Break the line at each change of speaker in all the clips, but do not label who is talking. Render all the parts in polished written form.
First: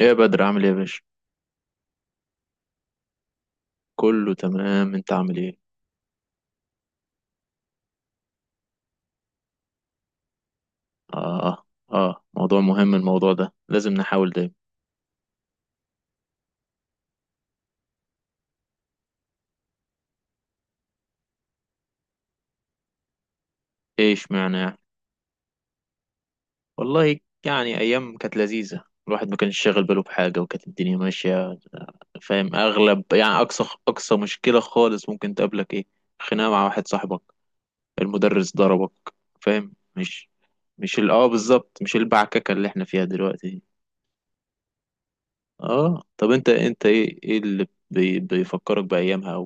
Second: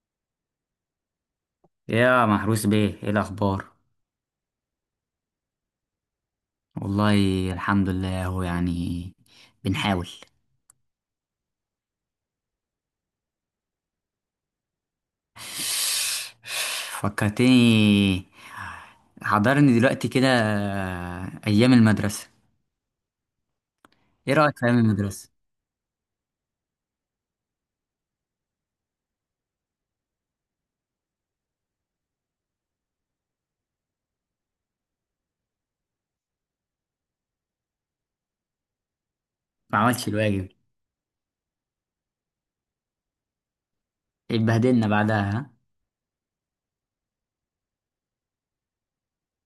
ايه يا بدر، عامل ايه يا باشا؟
يا محروس بيه ايه الاخبار.
كله تمام، انت عامل ايه؟
والله الحمد لله، هو يعني بنحاول.
اه اه، موضوع مهم، الموضوع ده لازم نحاول دايما.
فكرتني، حضرني دلوقتي كده ايام المدرسه.
ايه
ايه
اشمعنى
رايك في
يعني؟
ايام المدرسه؟
والله يعني ايام كانت لذيذه، الواحد ما كانش شاغل باله بحاجه، وكانت الدنيا ماشيه. فاهم، اغلب يعني اقصى مشكله خالص ممكن تقابلك ايه؟ خناقه مع واحد صاحبك، المدرس ضربك، فاهم؟
ما عملتش
مش
الواجب،
مش بالظبط، مش البعككه اللي احنا فيها دلوقتي.
اتبهدلنا بعدها ها.
اه، طب انت ايه اللي بيفكرك بايامها،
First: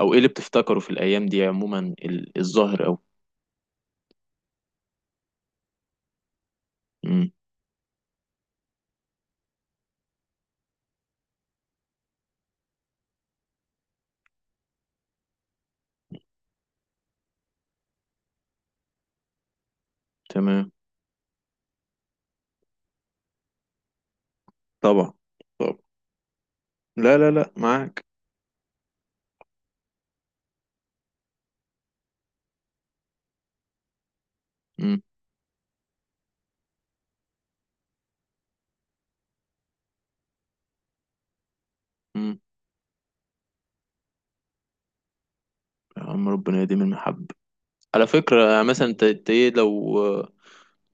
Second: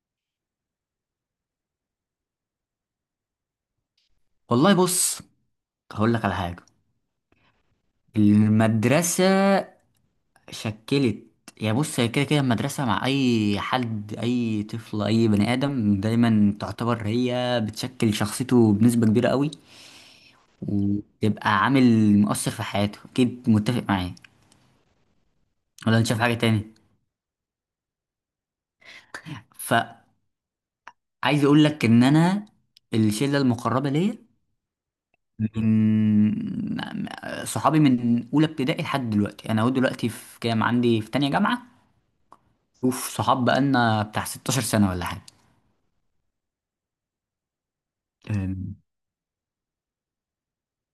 او ايه اللي بتفتكره في الايام دي عموما؟ ال- الظاهر او
والله بص، هقول لك على حاجه.
امم
المدرسه شكلت، يعني بص هي كده كده المدرسة مع أي حد، أي طفل، أي بني آدم دايما تعتبر هي بتشكل شخصيته بنسبة كبيرة قوي،
تمام.
وتبقى عامل مؤثر في حياته أكيد. متفق معايا
طبعا، طبعا.
ولا أنت شايف حاجة تاني؟
لا لا لا، معاك.
فعايز أقول لك إن أنا الشلة المقربة ليا
امم
من صحابي من أولى ابتدائي لحد دلوقتي، أنا أهو دلوقتي في كام، عندي في تانية جامعة.
امم
شوف صحاب بقالنا بتاع 16 سنة ولا حاجة.
يا عم ربنا يديم المحبة. على فكرة يعني
أم،
مثلا انت ايه، لو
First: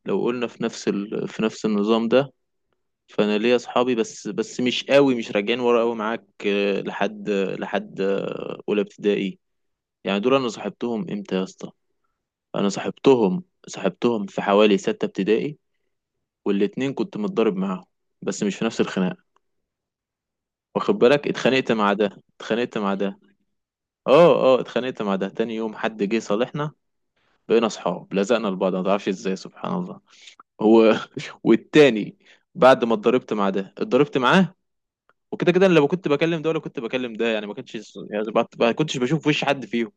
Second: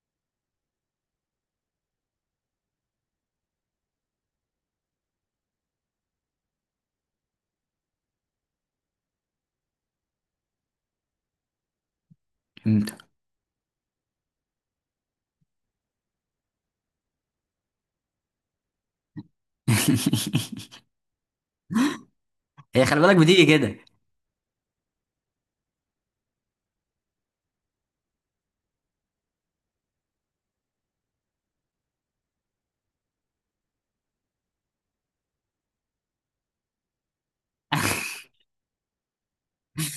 لو قلنا في نفس في نفس النظام ده، فانا ليا اصحابي، بس مش قوي، مش راجعين ورا قوي، معاك آه، لحد آه، اولى ابتدائي. يعني دول انا صاحبتهم امتى يا اسطى؟ انا
امتى؟
صاحبتهم، صاحبتهم في حوالي ستة ابتدائي. والاتنين كنت متضارب معاهم، بس مش في نفس الخناقة. واخد بالك، اتخانقت مع ده، اتخانقت
هي
مع
خلي بالك
ده.
بتيجي كده.
اه، اتخانقت مع ده تاني يوم حد جه صالحنا، بقينا اصحاب، لزقنا لبعض، ما تعرفش ازاي، سبحان الله. هو والتاني، بعد ما اتضربت مع ده اتضربت معاه، وكده كده انا لو كنت بكلم ده ولا كنت بكلم ده، يعني ما كنتش بشوف وش حد فيهم.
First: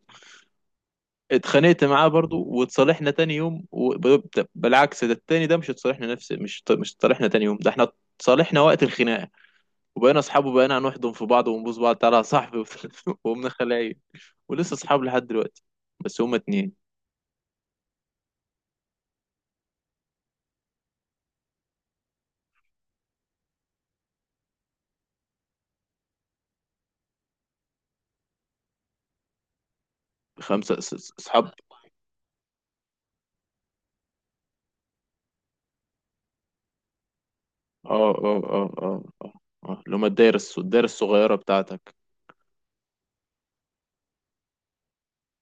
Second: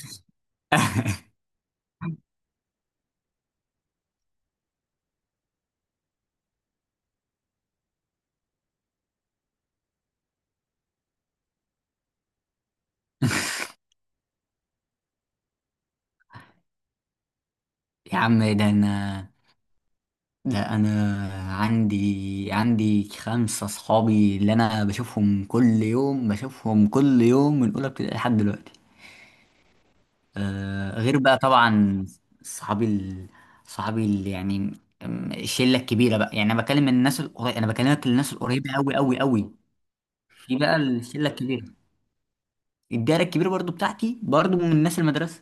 اتخانقت معاه برضو واتصالحنا تاني يوم، بالعكس، ده التاني ده مش اتصالحنا نفس، مش اتصالحنا تاني يوم، ده احنا اتصالحنا وقت الخناقه، وبقينا اصحاب، وبقينا هنحضن في بعض ونبوس بعض، تعالى يا صاحبي. وقمنا خلايا، ولسه اصحاب لحد دلوقتي، بس هما اتنين.
يا عم ده انا، ده انا عندي، عندي خمسة صحابي اللي انا بشوفهم كل يوم، بشوفهم كل يوم من اولى ابتدائي لحد دلوقتي.
خمسة
آه غير بقى
اصحاب.
طبعا. صحابي ال... صحابي ال... يعني الشلة الكبيرة بقى، يعني انا بكلم الناس القريبة، انا بكلمك
اه
الناس
اه اه
القريبة قوي
اه
قوي
اه
قوي.
اه اللي هما الدايرة
في بقى
الدايرة
الشلة
الصغيرة
الكبيرة،
بتاعتك.
الدايرة الكبيرة برضو بتاعتي برضو من ناس المدرسة.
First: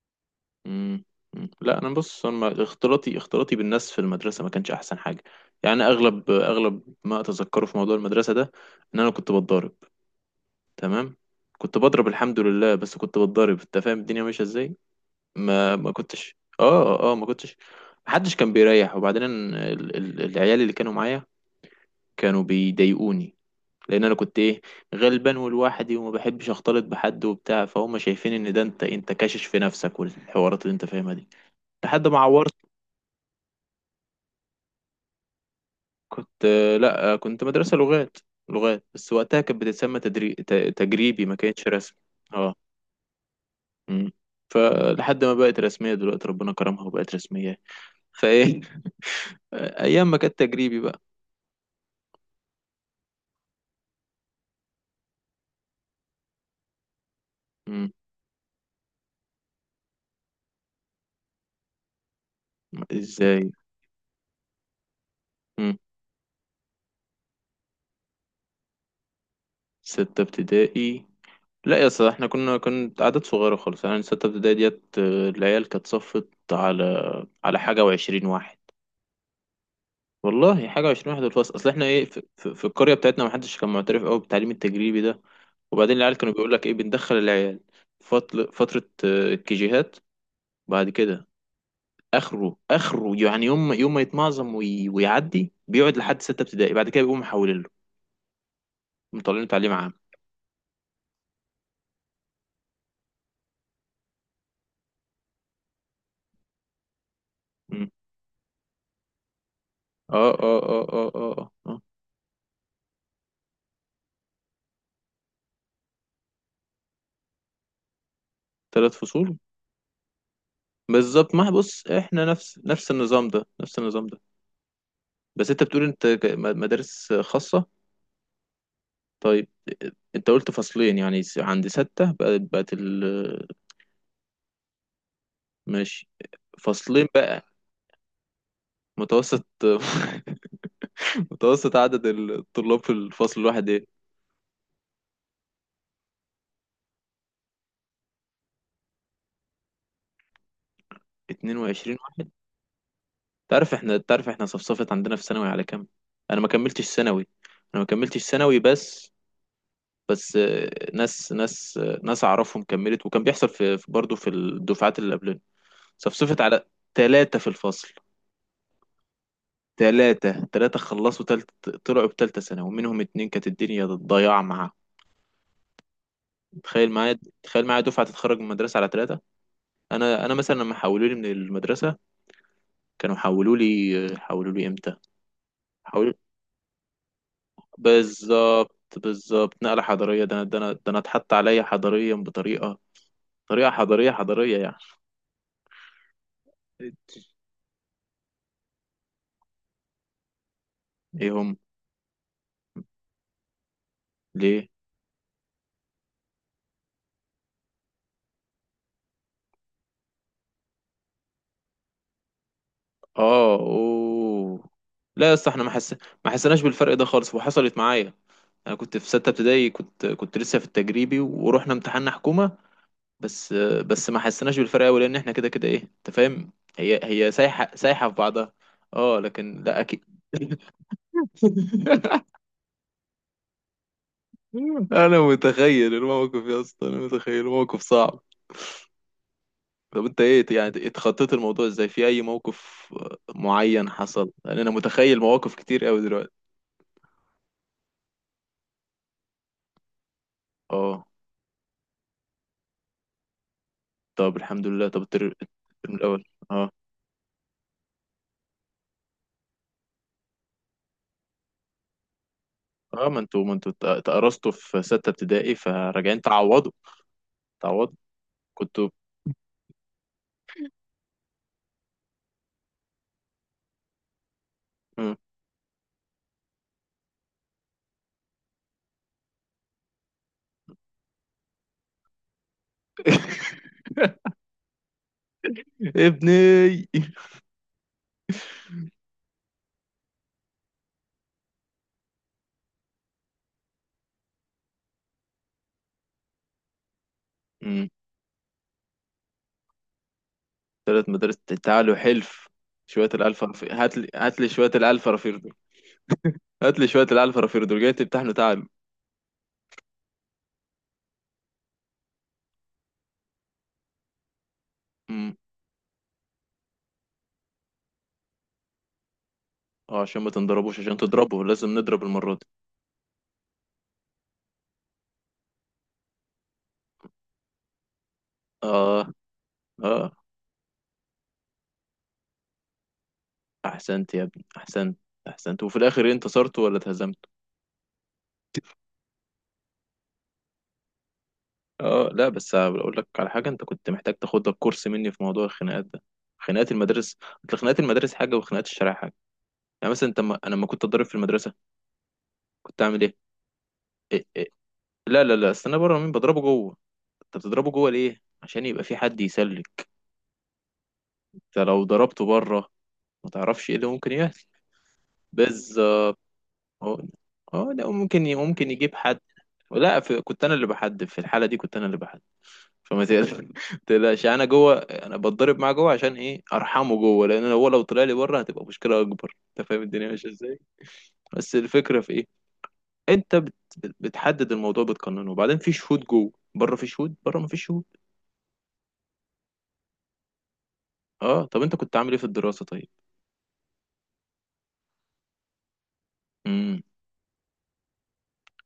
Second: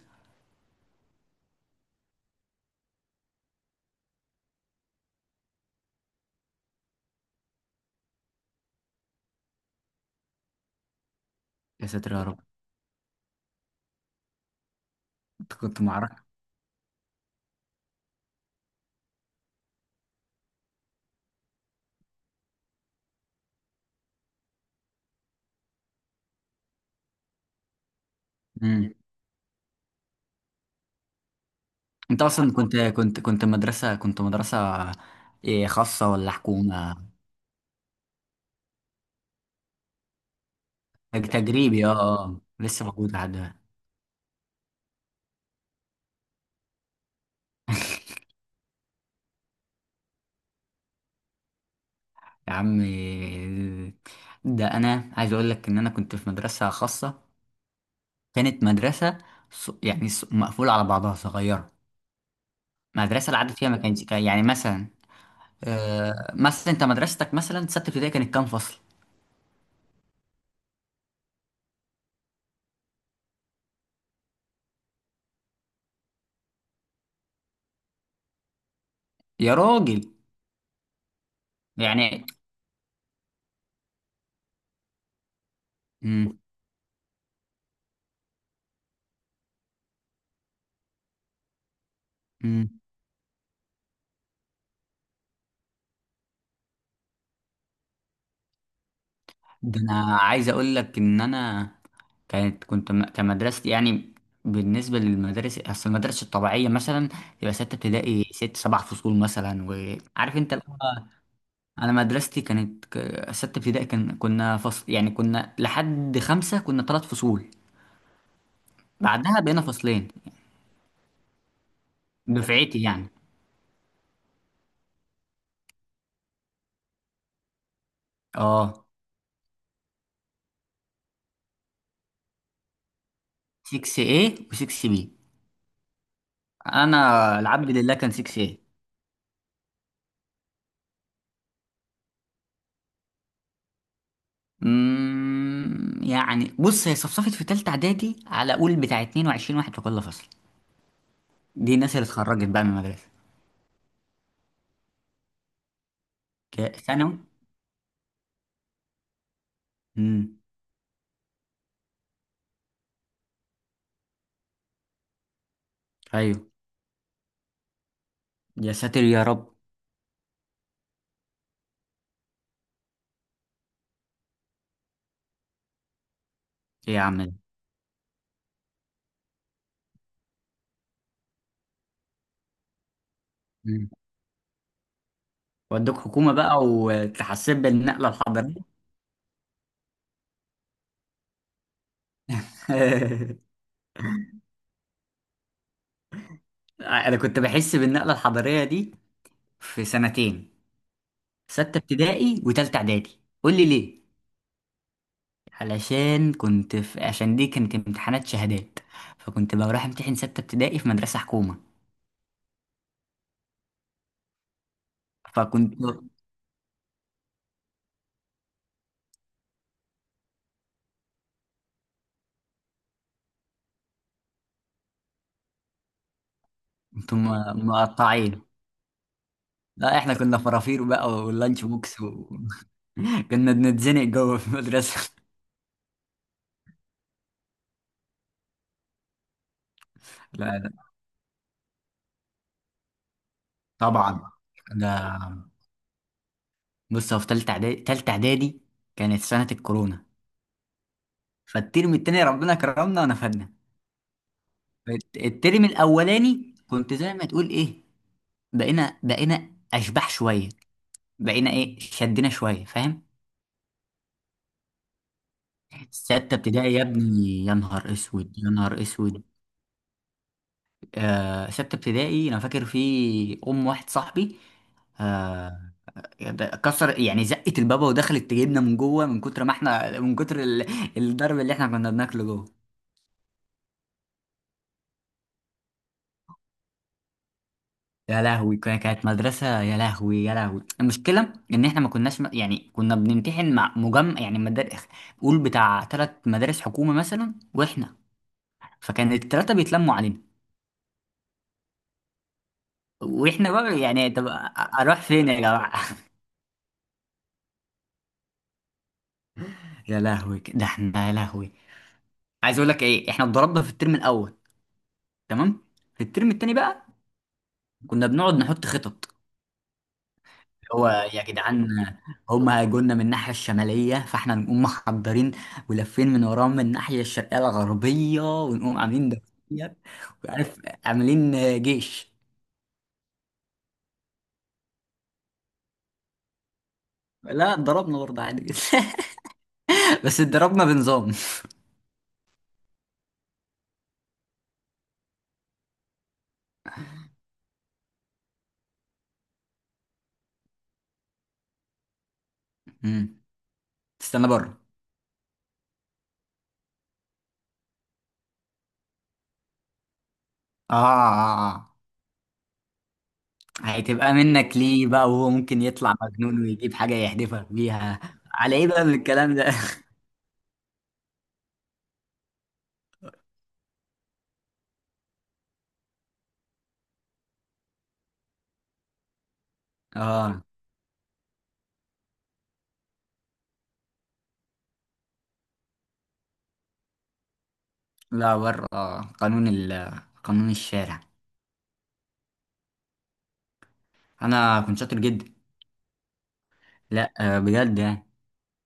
مم. مم. لا انا بص، انا اختلاطي، اختلاطي بالناس في المدرسة ما كانش احسن حاجة. يعني اغلب ما اتذكره في موضوع المدرسة ده ان انا كنت بتضارب. تمام، كنت
يا
بضرب
ساتر يا
الحمد
رب.
لله، بس كنت بتضرب، انت فاهم الدنيا ماشية ازاي.
انت
ما
كنت
ما
معركة.
كنتش، ما كنتش، محدش كان بيريح. وبعدين ال... العيال اللي كانوا معايا كانوا بيضايقوني، لان انا كنت ايه، غلبان ولوحدي وما بحبش اختلط بحد وبتاع، فهم شايفين ان ده انت كاشش في نفسك، والحوارات اللي انت فاهمها دي، لحد ما
انت
عورت.
اصلا كنت كنت مدرسه، كنت مدرسه إيه، خاصه
كنت،
ولا حكومه؟
لا، كنت مدرسة لغات، لغات بس وقتها كانت بتتسمى تجريبي، ما كانتش
تجريبي اه.
رسمي.
اه
اه،
لسه موجود لحد دلوقتي.
امم فلحد ما بقت رسمية دلوقتي ربنا كرمها وبقت رسمية، فايه. ايام ما كانت تجريبي بقى.
يا عم ده انا عايز اقول لك ان انا كنت في مدرسه خاصه،
مم.
كانت مدرسه يعني مقفوله على بعضها، صغيره. مدرسه
ازاي؟
العدد فيها ما كانش يعني مثلا،
مم.
مثلا انت مدرستك مثلا سته ابتدائي كانت كام فصل؟
ستة ابتدائي؟ لا يا اسطى احنا كنا، عدد صغيرة خالص، يعني ستة ابتدائي ديت آه، العيال كانت صفت على، على حاجة وعشرين واحد.
يا راجل.
والله حاجة وعشرين واحد في الفصل، اصل احنا ايه،
يعني
في القرية بتاعتنا محدش كان معترف قوي بالتعليم التجريبي ده. وبعدين العيال كانوا
مم،
بيقول لك ايه، بندخل العيال فترة آه، الكيجيهات. بعد كده اخره
مم.
اخره يعني يوم ما يتمعظم ويعدي، بيقعد لحد ستة ابتدائي، بعد كده بيقوموا محولين له، مطلعين تعليم
ده
عام.
انا عايز اقول لك ان انا كانت كمدرستي يعني، بالنسبة للمدارس، أصل المدارس الطبيعية مثلا تبقى ستة
مم.
ابتدائي ست سبع فصول مثلا،
اه
وعارف أنت
اه
اللي
اه
هو،
اه اه آه.
أنا مدرستي كانت ستة ابتدائي كان كنا فصل يعني، كنا لحد خمسة كنا ثلاث فصول،
ثلاث فصول.
بعدها بقينا فصلين.
بالظبط، ما بص احنا نفس
دفعتي
نفس
يعني
النظام ده نفس النظام ده. بس انت بتقول انت مدارس خاصة،
اه
طيب. انت قلت فصلين، يعني عند ستة بقت، بقت ال...
6A و 6B.
ماشي، فصلين
أنا
بقى.
العبد لله كان 6A.
متوسط، متوسط عدد الطلاب في الفصل الواحد ايه؟
يعني بص هي صفصفت في تالتة إعدادي على قول بتاع 22 واحد في كل فصل. دي الناس
22
اللي
واحد.
اتخرجت بقى من المدرسة.
تعرف احنا، تعرف احنا صفصفت عندنا في ثانوي على كام؟ انا ما كملتش
ثانوي.
ثانوي. انا ما كملتش ثانوي بس،
امم.
آه، ناس آه، ناس اعرفهم كملت، وكان بيحصل في برضه في الدفعات اللي قبلنا
ايوه.
صفصفت على ثلاثة في الفصل.
يا ساتر يا رب.
ثلاثة خلصوا تلت، طلعوا بتالتة سنة، ومنهم اتنين كانت الدنيا ضياع معاهم. تخيل
ايه يا عم
معايا،
ده؟
تخيل معايا دفعة تتخرج من المدرسة على ثلاثة. أنا مثلا لما حولوا لي من المدرسة، كانوا حولوا
مم.
لي، حولوا لي إمتى؟
ودوك
حولوا،
حكومه بقى وتحسب بالنقله الحضاريه.
بالظبط بالظبط نقلة حضارية، ده أنا، ده أنا اتحط عليا حضاريا بطريقة، طريقة حضارية، حضارية يعني.
انا كنت بحس بالنقله الحضاريه دي في سنتين،
إيه هم؟
سته ابتدائي وتالته اعدادي. قول لي ليه؟
ليه؟
علشان كنت في، عشان دي كانت امتحانات شهادات، فكنت بروح امتحن سته ابتدائي في مدرسه حكومه.
اه، اوه. لا يا اسطى، احنا
فكنت
ما حسيناش بالفرق ده خالص. وحصلت معايا، انا كنت في ستة ابتدائي، كنت لسه في التجريبي ورحنا امتحان حكومة، بس. ما حسيناش بالفرق قوي، لان احنا كده كده ايه، انت فاهم، هي هي سايحة، سايحة في
مقطعين.
بعضها. اه، لكن لا
لا
اكيد.
احنا كنا فرافير بقى واللانش بوكس و... كنا بنتزنق جوه في المدرسه.
انا متخيل الموقف يا اسطى، انا متخيل الموقف صعب. طب انت ايه
لا
يعني، اتخطيت الموضوع ازاي، في اي موقف معين
طبعا.
حصل؟ لان انا
ده
متخيل مواقف كتير قوي دلوقتي.
بص، هو في تالتة اعدادي، تالتة اعدادي كانت سنة الكورونا،
اه،
فالترم التاني ربنا كرمنا ونفدنا.
طب الحمد لله. طب
الترم
الترم الاول؟
الاولاني
اه،
كنت زي ما تقول ايه، بقينا بقينا اشباح شوية، بقينا ايه شدنا شوية، فاهم.
اه. ما انتوا اتقرصتوا في ستة ابتدائي، فراجعين
ستة
تعوضوا،
ابتدائي يا ابني، يا نهار
تعوضوا.
اسود، يا نهار
كنتوا.
اسود. آه ستة ابتدائي انا فاكر في ام واحد صاحبي،
مم.
آه كسر يعني، زقت البابا ودخلت تجيبنا من جوه، من كتر ما احنا من كتر الضرب اللي احنا كنا بناكله جوه.
ابني.
يا لهوي، كانت مدرسة. يا لهوي يا لهوي، المشكلة إن إحنا ما كناش يعني كنا بنمتحن مع مجمع يعني مدارس، قول بتاع تلات مدارس حكومة مثلا،
مم.
وإحنا، فكان التلاتة بيتلموا علينا.
ثلاث مدارس. تعالوا حلف شوية الألف
وإحنا
رفيق،
بقى
هات لي
يعني طب
هات لي شوية
أروح
الألف
فين
رفيق
يا
دول.
جماعة؟
هات لي شوية الألف رفيق دول، جاي تمتحنوا، تعالوا.
يا لهوي ده إحنا، يا لهوي عايز أقول لك إيه، إحنا اتضربنا في الترم الأول،
مم.
تمام. في الترم التاني بقى كنا بنقعد نحط خطط.
اه، عشان ما تنضربوش،
هو
عشان
يا
تضربوا
جدعان
لازم نضرب المرة دي.
هم هيجولنا من الناحية الشمالية، فاحنا نقوم محضرين ولافين من وراهم من الناحية الشرقية الغربية، ونقوم
اه،
عاملين دوسيات
اه.
وعارف، عاملين جيش.
أحسنت يا ابني، أحسنت. أحسنت، وفي الآخر إيه، انتصرتوا ولا اتهزمتوا؟
لا اتضربنا برضه عادي جدا. بس اتضربنا بنظام.
اه، لا بس اقول لك على حاجه، انت كنت محتاج تاخد لك كورس مني في موضوع الخناقات ده، خناقات المدارس. أصل خناقات المدارس حاجه، وخناقات الشارع حاجه. يعني مثلا انت ما... انا لما كنت اتضرب في المدرسه كنت اعمل ايه؟
مم. استنى
إيه؟
بره.
لا لا لا، استنى بره مين؟ بضربه جوه. انت بتضربه جوه ليه؟ عشان يبقى في حد يسلك.
اه اه اه
انت
آه.
لو ضربته بره ما تعرفش ايه اللي ممكن
هتبقى
يحصل.
منك ليه بقى وهو ممكن
بس
يطلع مجنون ويجيب حاجة
اه،
يحدفك
اه، لا
بيها؟
ممكن،
على ايه
ممكن
بقى من
يجيب حد.
الكلام ده؟
لا في، كنت انا اللي بحدد. في الحاله دي كنت انا اللي بحدد. فما تقل- تقلقش، يعني انا جوه، انا بتضرب معاه جوه، عشان ايه؟ ارحمه جوه، لان هو لو طلع لي بره هتبقى مشكله اكبر، انت فاهم الدنيا ماشيه
اه
ازاي. بس الفكره في ايه؟ انت بتحدد الموضوع، بتقننه، وبعدين في شهود جوه، بره في شهود، بره ما فيش شهود.
لا بره آه، قانون قانون الشارع.
اه، طب انت كنت عامل ايه في الدراسه طيب؟
انا كنت شاطر جدا.
امم
لا آه، بجد يعني.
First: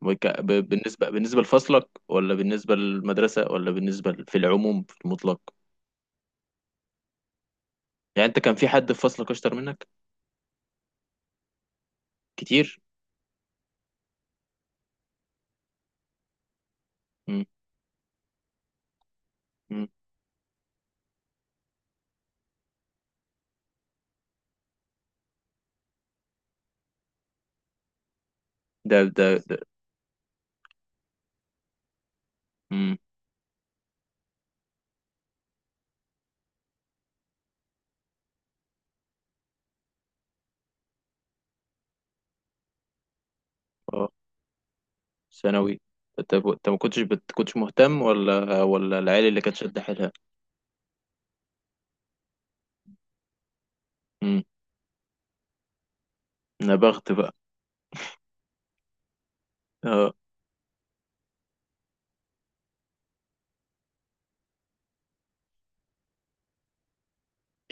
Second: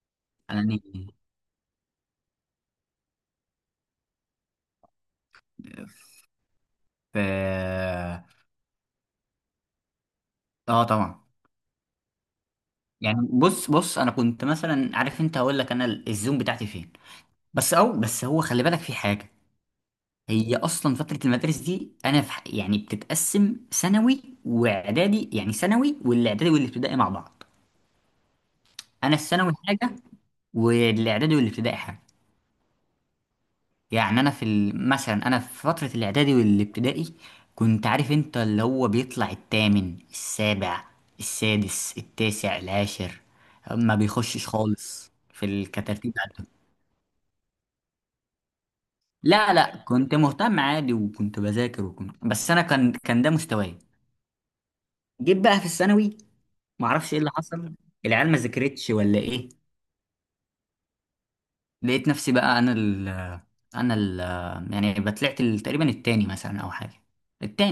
يعني
بالنسبه، بالنسبه لفصلك، ولا بالنسبه للمدرسه، ولا بالنسبه في العموم، في المطلق؟
في اه،
يعني انت كان في حد في فصلك اشطر منك
آه، طبعا.
كتير؟
يعني بص بص انا كنت مثلا عارف انت، هقول لك انا الزوم بتاعتي فين،
امم
بس او بس هو خلي بالك في حاجه.
امم
هي اصلا فتره المدارس دي انا في يعني بتتقسم ثانوي واعدادي، يعني ثانوي والاعدادي والابتدائي مع بعض.
ده،
انا
ده
الثانوي
ده
حاجه، والاعدادي والابتدائي حاجه.
امم
يعني انا في مثلا انا في فترة الاعدادي والابتدائي كنت عارف انت اللي هو بيطلع التامن السابع السادس التاسع العاشر، ما بيخشش خالص في
ثانوي.
الكترتيب
انت
عندهم.
انت ما كنتش مهتم، ولا ولا العيال اللي
لا
كانت
لا
شد حيلها؟
كنت مهتم عادي، وكنت بذاكر، وكنت بس انا كان كان ده مستواي.
امم
جيت بقى في الثانوي
انا بخت
معرفش ايه اللي
بقى.
حصل، العيال ما ذاكرتش ولا ايه،
اه،
لقيت نفسي بقى انا ال، انا ال، يعني بطلعت تقريبا التاني مثلا او حاجة.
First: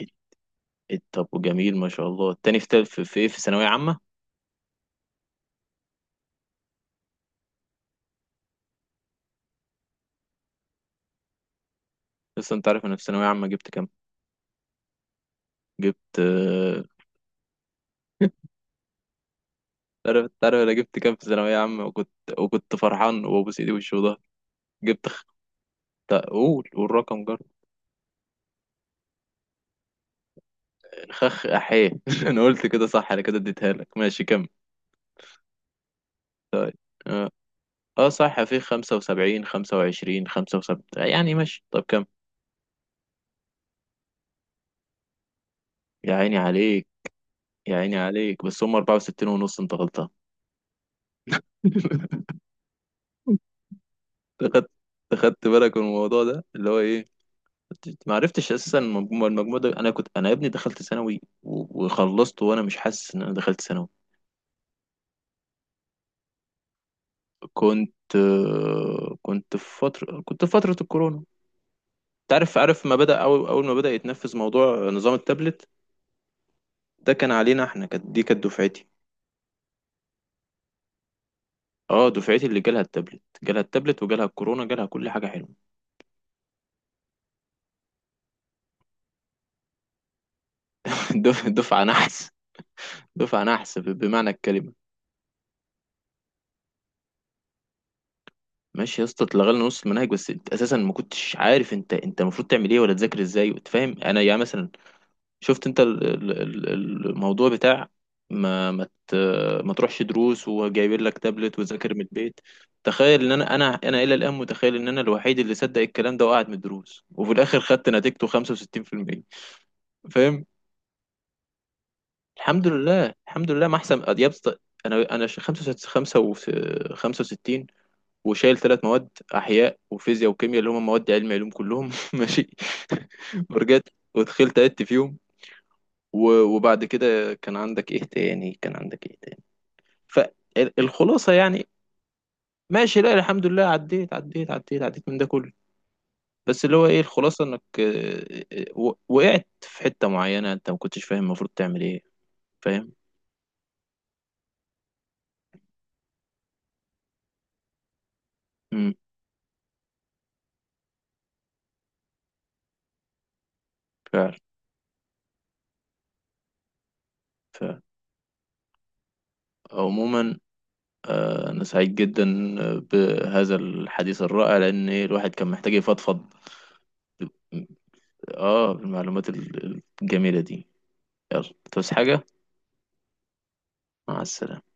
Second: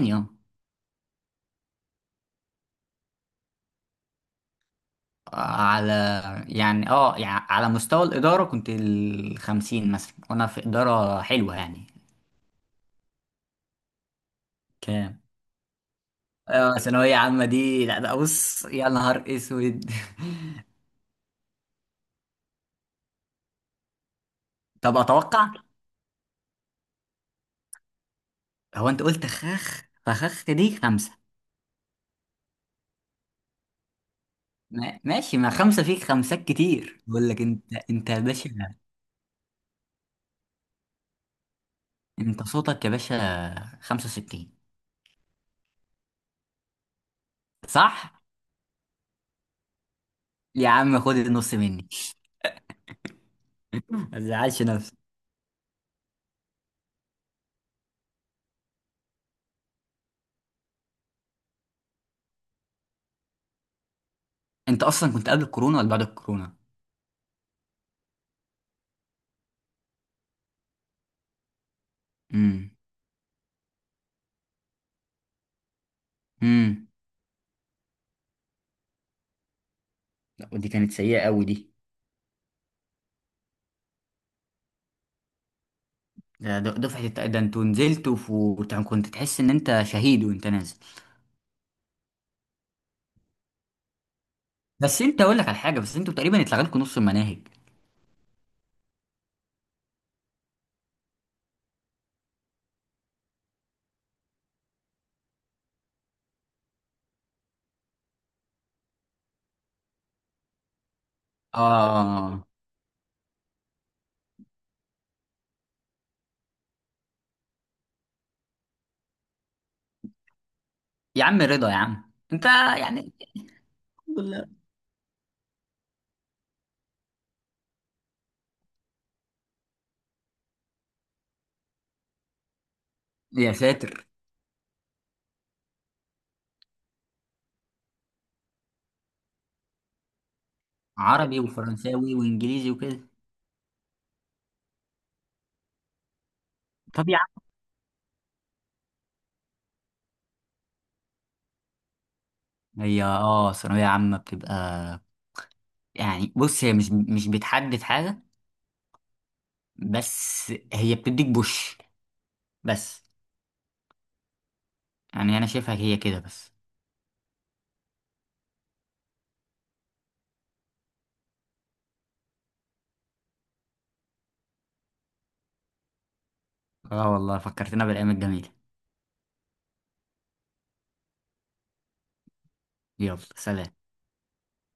إيه،
اه.
إيه، طب وجميل ما شاء الله، التاني في في في ايه في ثانوية عامة.
على، يعني اه يعني على مستوى الإدارة كنت الخمسين مثلا وأنا في إدارة حلوة يعني.
لسه، انت عارف انا في ثانوية عامة جبت كام؟
كام؟
جبت
آه،
آه،
ثانوية عامة دي لا ده بص يا نهار اسود.
تعرف، تعرف انا جبت كام في ثانوية عامة، وكنت فرحان وابوس ايدي وشي وضهري.
طب
جبت
اتوقع.
قول، والرقم جر.
هو انت قلت خخ، فخخ دي خمسة.
خخ احيه. انا قلت كده صح، انا كده اديتها لك، ماشي كم؟
ما- ماشي، ما خمسة فيك خمسات كتير بقول لك، انت
اه
انت يا
صح، في
باشا.
75، 25، 75، يعني، ماشي، طب كم؟
انت صوتك يا باشا، 65.
يا عيني عليك، يا عيني
صح.
عليك، بس هم 64 ونص، انت غلطان.
يا عم خد النص مني. ما تزعلش
اخدت،
نفسك.
اخدت بالك من الموضوع ده اللي هو ايه؟ ما عرفتش اساسا المجموع، المجموع ده، انا كنت، انا يا ابني دخلت ثانوي وخلصت وانا مش حاسس ان انا دخلت ثانوي.
انت اصلا كنت قبل الكورونا ولا بعد الكورونا؟
كنت، كنت في فتره الكورونا. انت عارف، عارف ما بدا اول اول ما بدا يتنفذ موضوع نظام التابلت
امم.
ده، كان علينا احنا، كانت دفعتي.
ودي كانت سيئة قوي دي.
اه، دفعتي اللي جالها التابلت، جالها التابلت، وجالها الكورونا، جالها كل حاجه حلوه.
ده دفعة ده انتوا نزلتوا كنت تحس ان انت شهيد وانت نازل.
دفعه نحس، دفعه نحس بمعنى الكلمه.
بس انت اقول لك على حاجة، بس انتوا تقريبا اتلغى لكم نص المناهج.
ماشي يا اسطى، اتلغى لنا نص المناهج، بس انت اساسا ما كنتش عارف انت، المفروض تعمل ايه، ولا تذاكر ازاي، وتفهم. انا يعني مثلا شفت انت الموضوع بتاع، ما ما ت- ما تروحش دروس، وجايبين لك تابلت، وذاكر من البيت.
اه
تخيل ان انا، انا الى الان متخيل ان انا الوحيد اللي صدق الكلام ده وقعد من الدروس، وفي الاخر خدت نتيجته 65%. فاهم؟
يا عم رضا يا عم انت.
الحمد
يعني
لله، الحمد لله ما احسن
الحمد
يا اسطى.
لله.
انا، انا 65، وشايل ثلاث مواد، احياء وفيزياء وكيمياء اللي هم مواد علم علوم كلهم. ماشي.
يا
ورجعت
ساتر.
ودخلت عدت فيهم، وبعد كده كان عندك ايه تاني، كان عندك ايه تاني، فالخلاصه
عربي
يعني.
وفرنساوي وانجليزي
ماشي،
وكده.
لا الحمد لله عديت، عديت عديت من ده كله. بس اللي هو ايه،
طب يا
الخلاصه انك وقعت في حته معينه انت ما كنتش فاهم المفروض تعمل ايه.
عم،
فاهم.
هي اه ثانوية عامة بتبقى، يعني بص هي مش مش بتحدد حاجة،
امم
بس هي بتديك بوش، بس.
فعلا.
يعني انا شايفها هي كده بس.
فعلا. عموما، آه، انا سعيد جدا آه، بهذا الحديث الرائع، لان إيه، الواحد كان محتاج يفضفض.
اه والله فكرتنا بالايام الجميلة.
اه، بالمعلومات الجميلة دي. يلا، تصحى حاجة؟
يلا سلام.
مع السلامة.